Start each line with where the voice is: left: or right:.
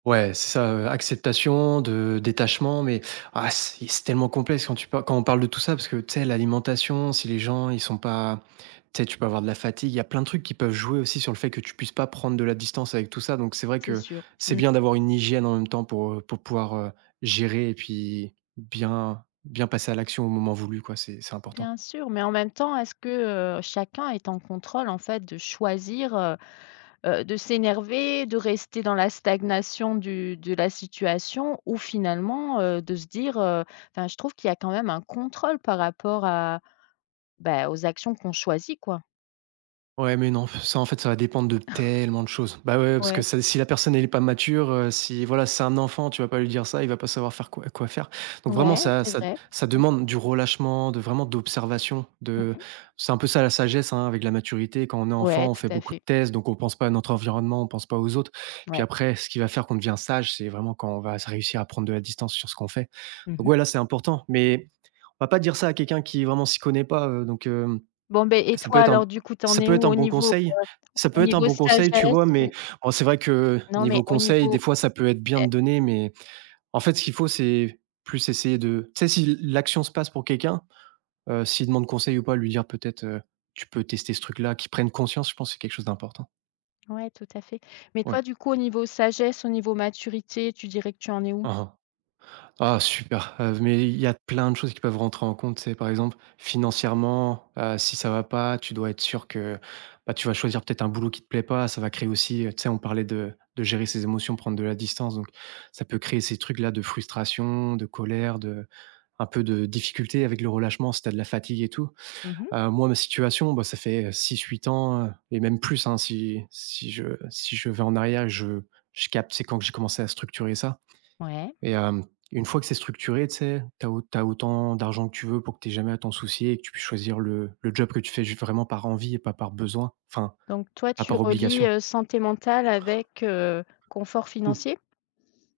right: Ouais, c'est ça, heu, acceptation de détachement, mais ah, si, c'est tellement complexe quand tu pa quand on parle de tout ça parce que tu sais, l'alimentation, si les gens ils sont pas tu sais, tu peux avoir de la fatigue, il y a plein de trucs qui peuvent jouer aussi sur le fait que tu puisses pas prendre de la distance avec tout ça. Donc c'est vrai
left: C'est
right: que
left: sûr.
right: c'est
left: Mmh.
right: bien d'avoir une hygiène en même temps pour, heu, pour pouvoir, heu, gérer et puis bien bien passer à l'action au moment voulu, quoi. C'est c'est important.
left: Bien sûr, mais en même temps, est-ce que, heu, chacun est en contrôle en fait, de choisir, heu heu, de s'énerver, de rester dans la stagnation du de la situation ou finalement, heu, de se dire, heu enfin, je trouve qu'il y a quand même un contrôle par rapport à, ben, aux actions qu'on choisit, quoi.
right: Ouais, mais, non, pff, ça, en fait, ça va dépendre de tellement de choses. Ben ouais, ouais, parce que,
left: Ouais.
right: ça c'est si la personne elle est pas mature, heu, si voilà, c'est un enfant, tu vas pas lui dire ça, il va pas savoir faire quoi quoi faire. Donc vraiment,
left: Ouais,
right: ça
left: c'est
right: ça
left: vrai.
right: ça
left: Mmh.
right: demande du relâchement, de vraiment, d'observation,
left: Mmh
right: de
left: mh.
right: c'est peu ça, la sagesse, hein, avec la maturité. Quand on est enfant,
left: Ouais,
right: on
left: tout
right: fait
left: à
right: beaucoup de
left: fait.
right: tests, donc on pense pas à notre environnement, on pense pas aux autres. Puis
left: Ouais.
right: après, ce qui va faire qu'on devient sage, c'est vraiment quand on va s réussir à prendre de la distance sur ce qu'on fait.
left: Mmh
right: Donc
left: mh.
right: ouais là, c'est important. Mais on va pas dire ça à quelqu'un qui vraiment s'y connaît pas, heu, donc, hem,
left: Bon ben, et
right: ça peut
left: toi
right: être un b
left: alors, du coup, tu en
right: ça
left: es
right: peut être
left: où
right: un
left: au
right: bon
left: niveau, heu,
right: conseil, ça peut
left: au
right: être un
left: niveau
right: bon conseil, tu
left: sagesse?
right: vois? Mais
left: Ou
right: en c'est vrai que
left: Non, mais
right: niveau
left: au
right: conseil, des
left: niveau
right: fois, ça peut être bien
left: è
right: de donner, mais en fait, ce qu'il faut c'est plus essayer de, tu sais, si l l'action se passe pour quelqu'un, heu, s'il demande conseil ou pas, lui, dire peut-être, heu: «Tu peux tester ce truc-là», qu'il prenne conscience, je pense c'est quelque chose d'important.
left: Ouais, tout à fait. Mais
right: Ouais.
left: toi, du coup, au niveau sagesse, au niveau maturité, tu dirais que tu en es où?
right: Hein, hein. Ah super, heu, mais il y a plein de choses qui peuvent rentrer en compte, tu sais? Par exemple, financièrement, heu, si ça va pas, tu dois être sûr que, ben, tu vas choisir peut-être un boulot qui te plaît pas, ça va créer aussi tu sais, on parlait de de gérer ses émotions, prendre de la distance, donc ça peut créer ces trucs là, de frustration, de colère, de un peu de difficulté avec le relâchement, si tu as de la fatigue et tout.
left: Mmh mh.
right: Heu, moi, ma situation, bah, ça fait 6-8 ans et même plus, hein, si si je si je vais en arrière et je je capte, tu sais, quand que j'ai commencé à structurer ça.
left: Ouais.
right: Et hem, une fois que c'est structuré, tu sais, tu as tu as autant d'argent que tu veux pour que tu aies jamais à t'en soucier et que tu puisses choisir le le job que tu fais juste vraiment par envie et pas par besoin enfin,
left: Donc toi,
right: pas
left: tu
right: par
left: relies,
right: obligation.
left: heu, santé mentale avec, heu, confort
right: Mmh.
left: financier?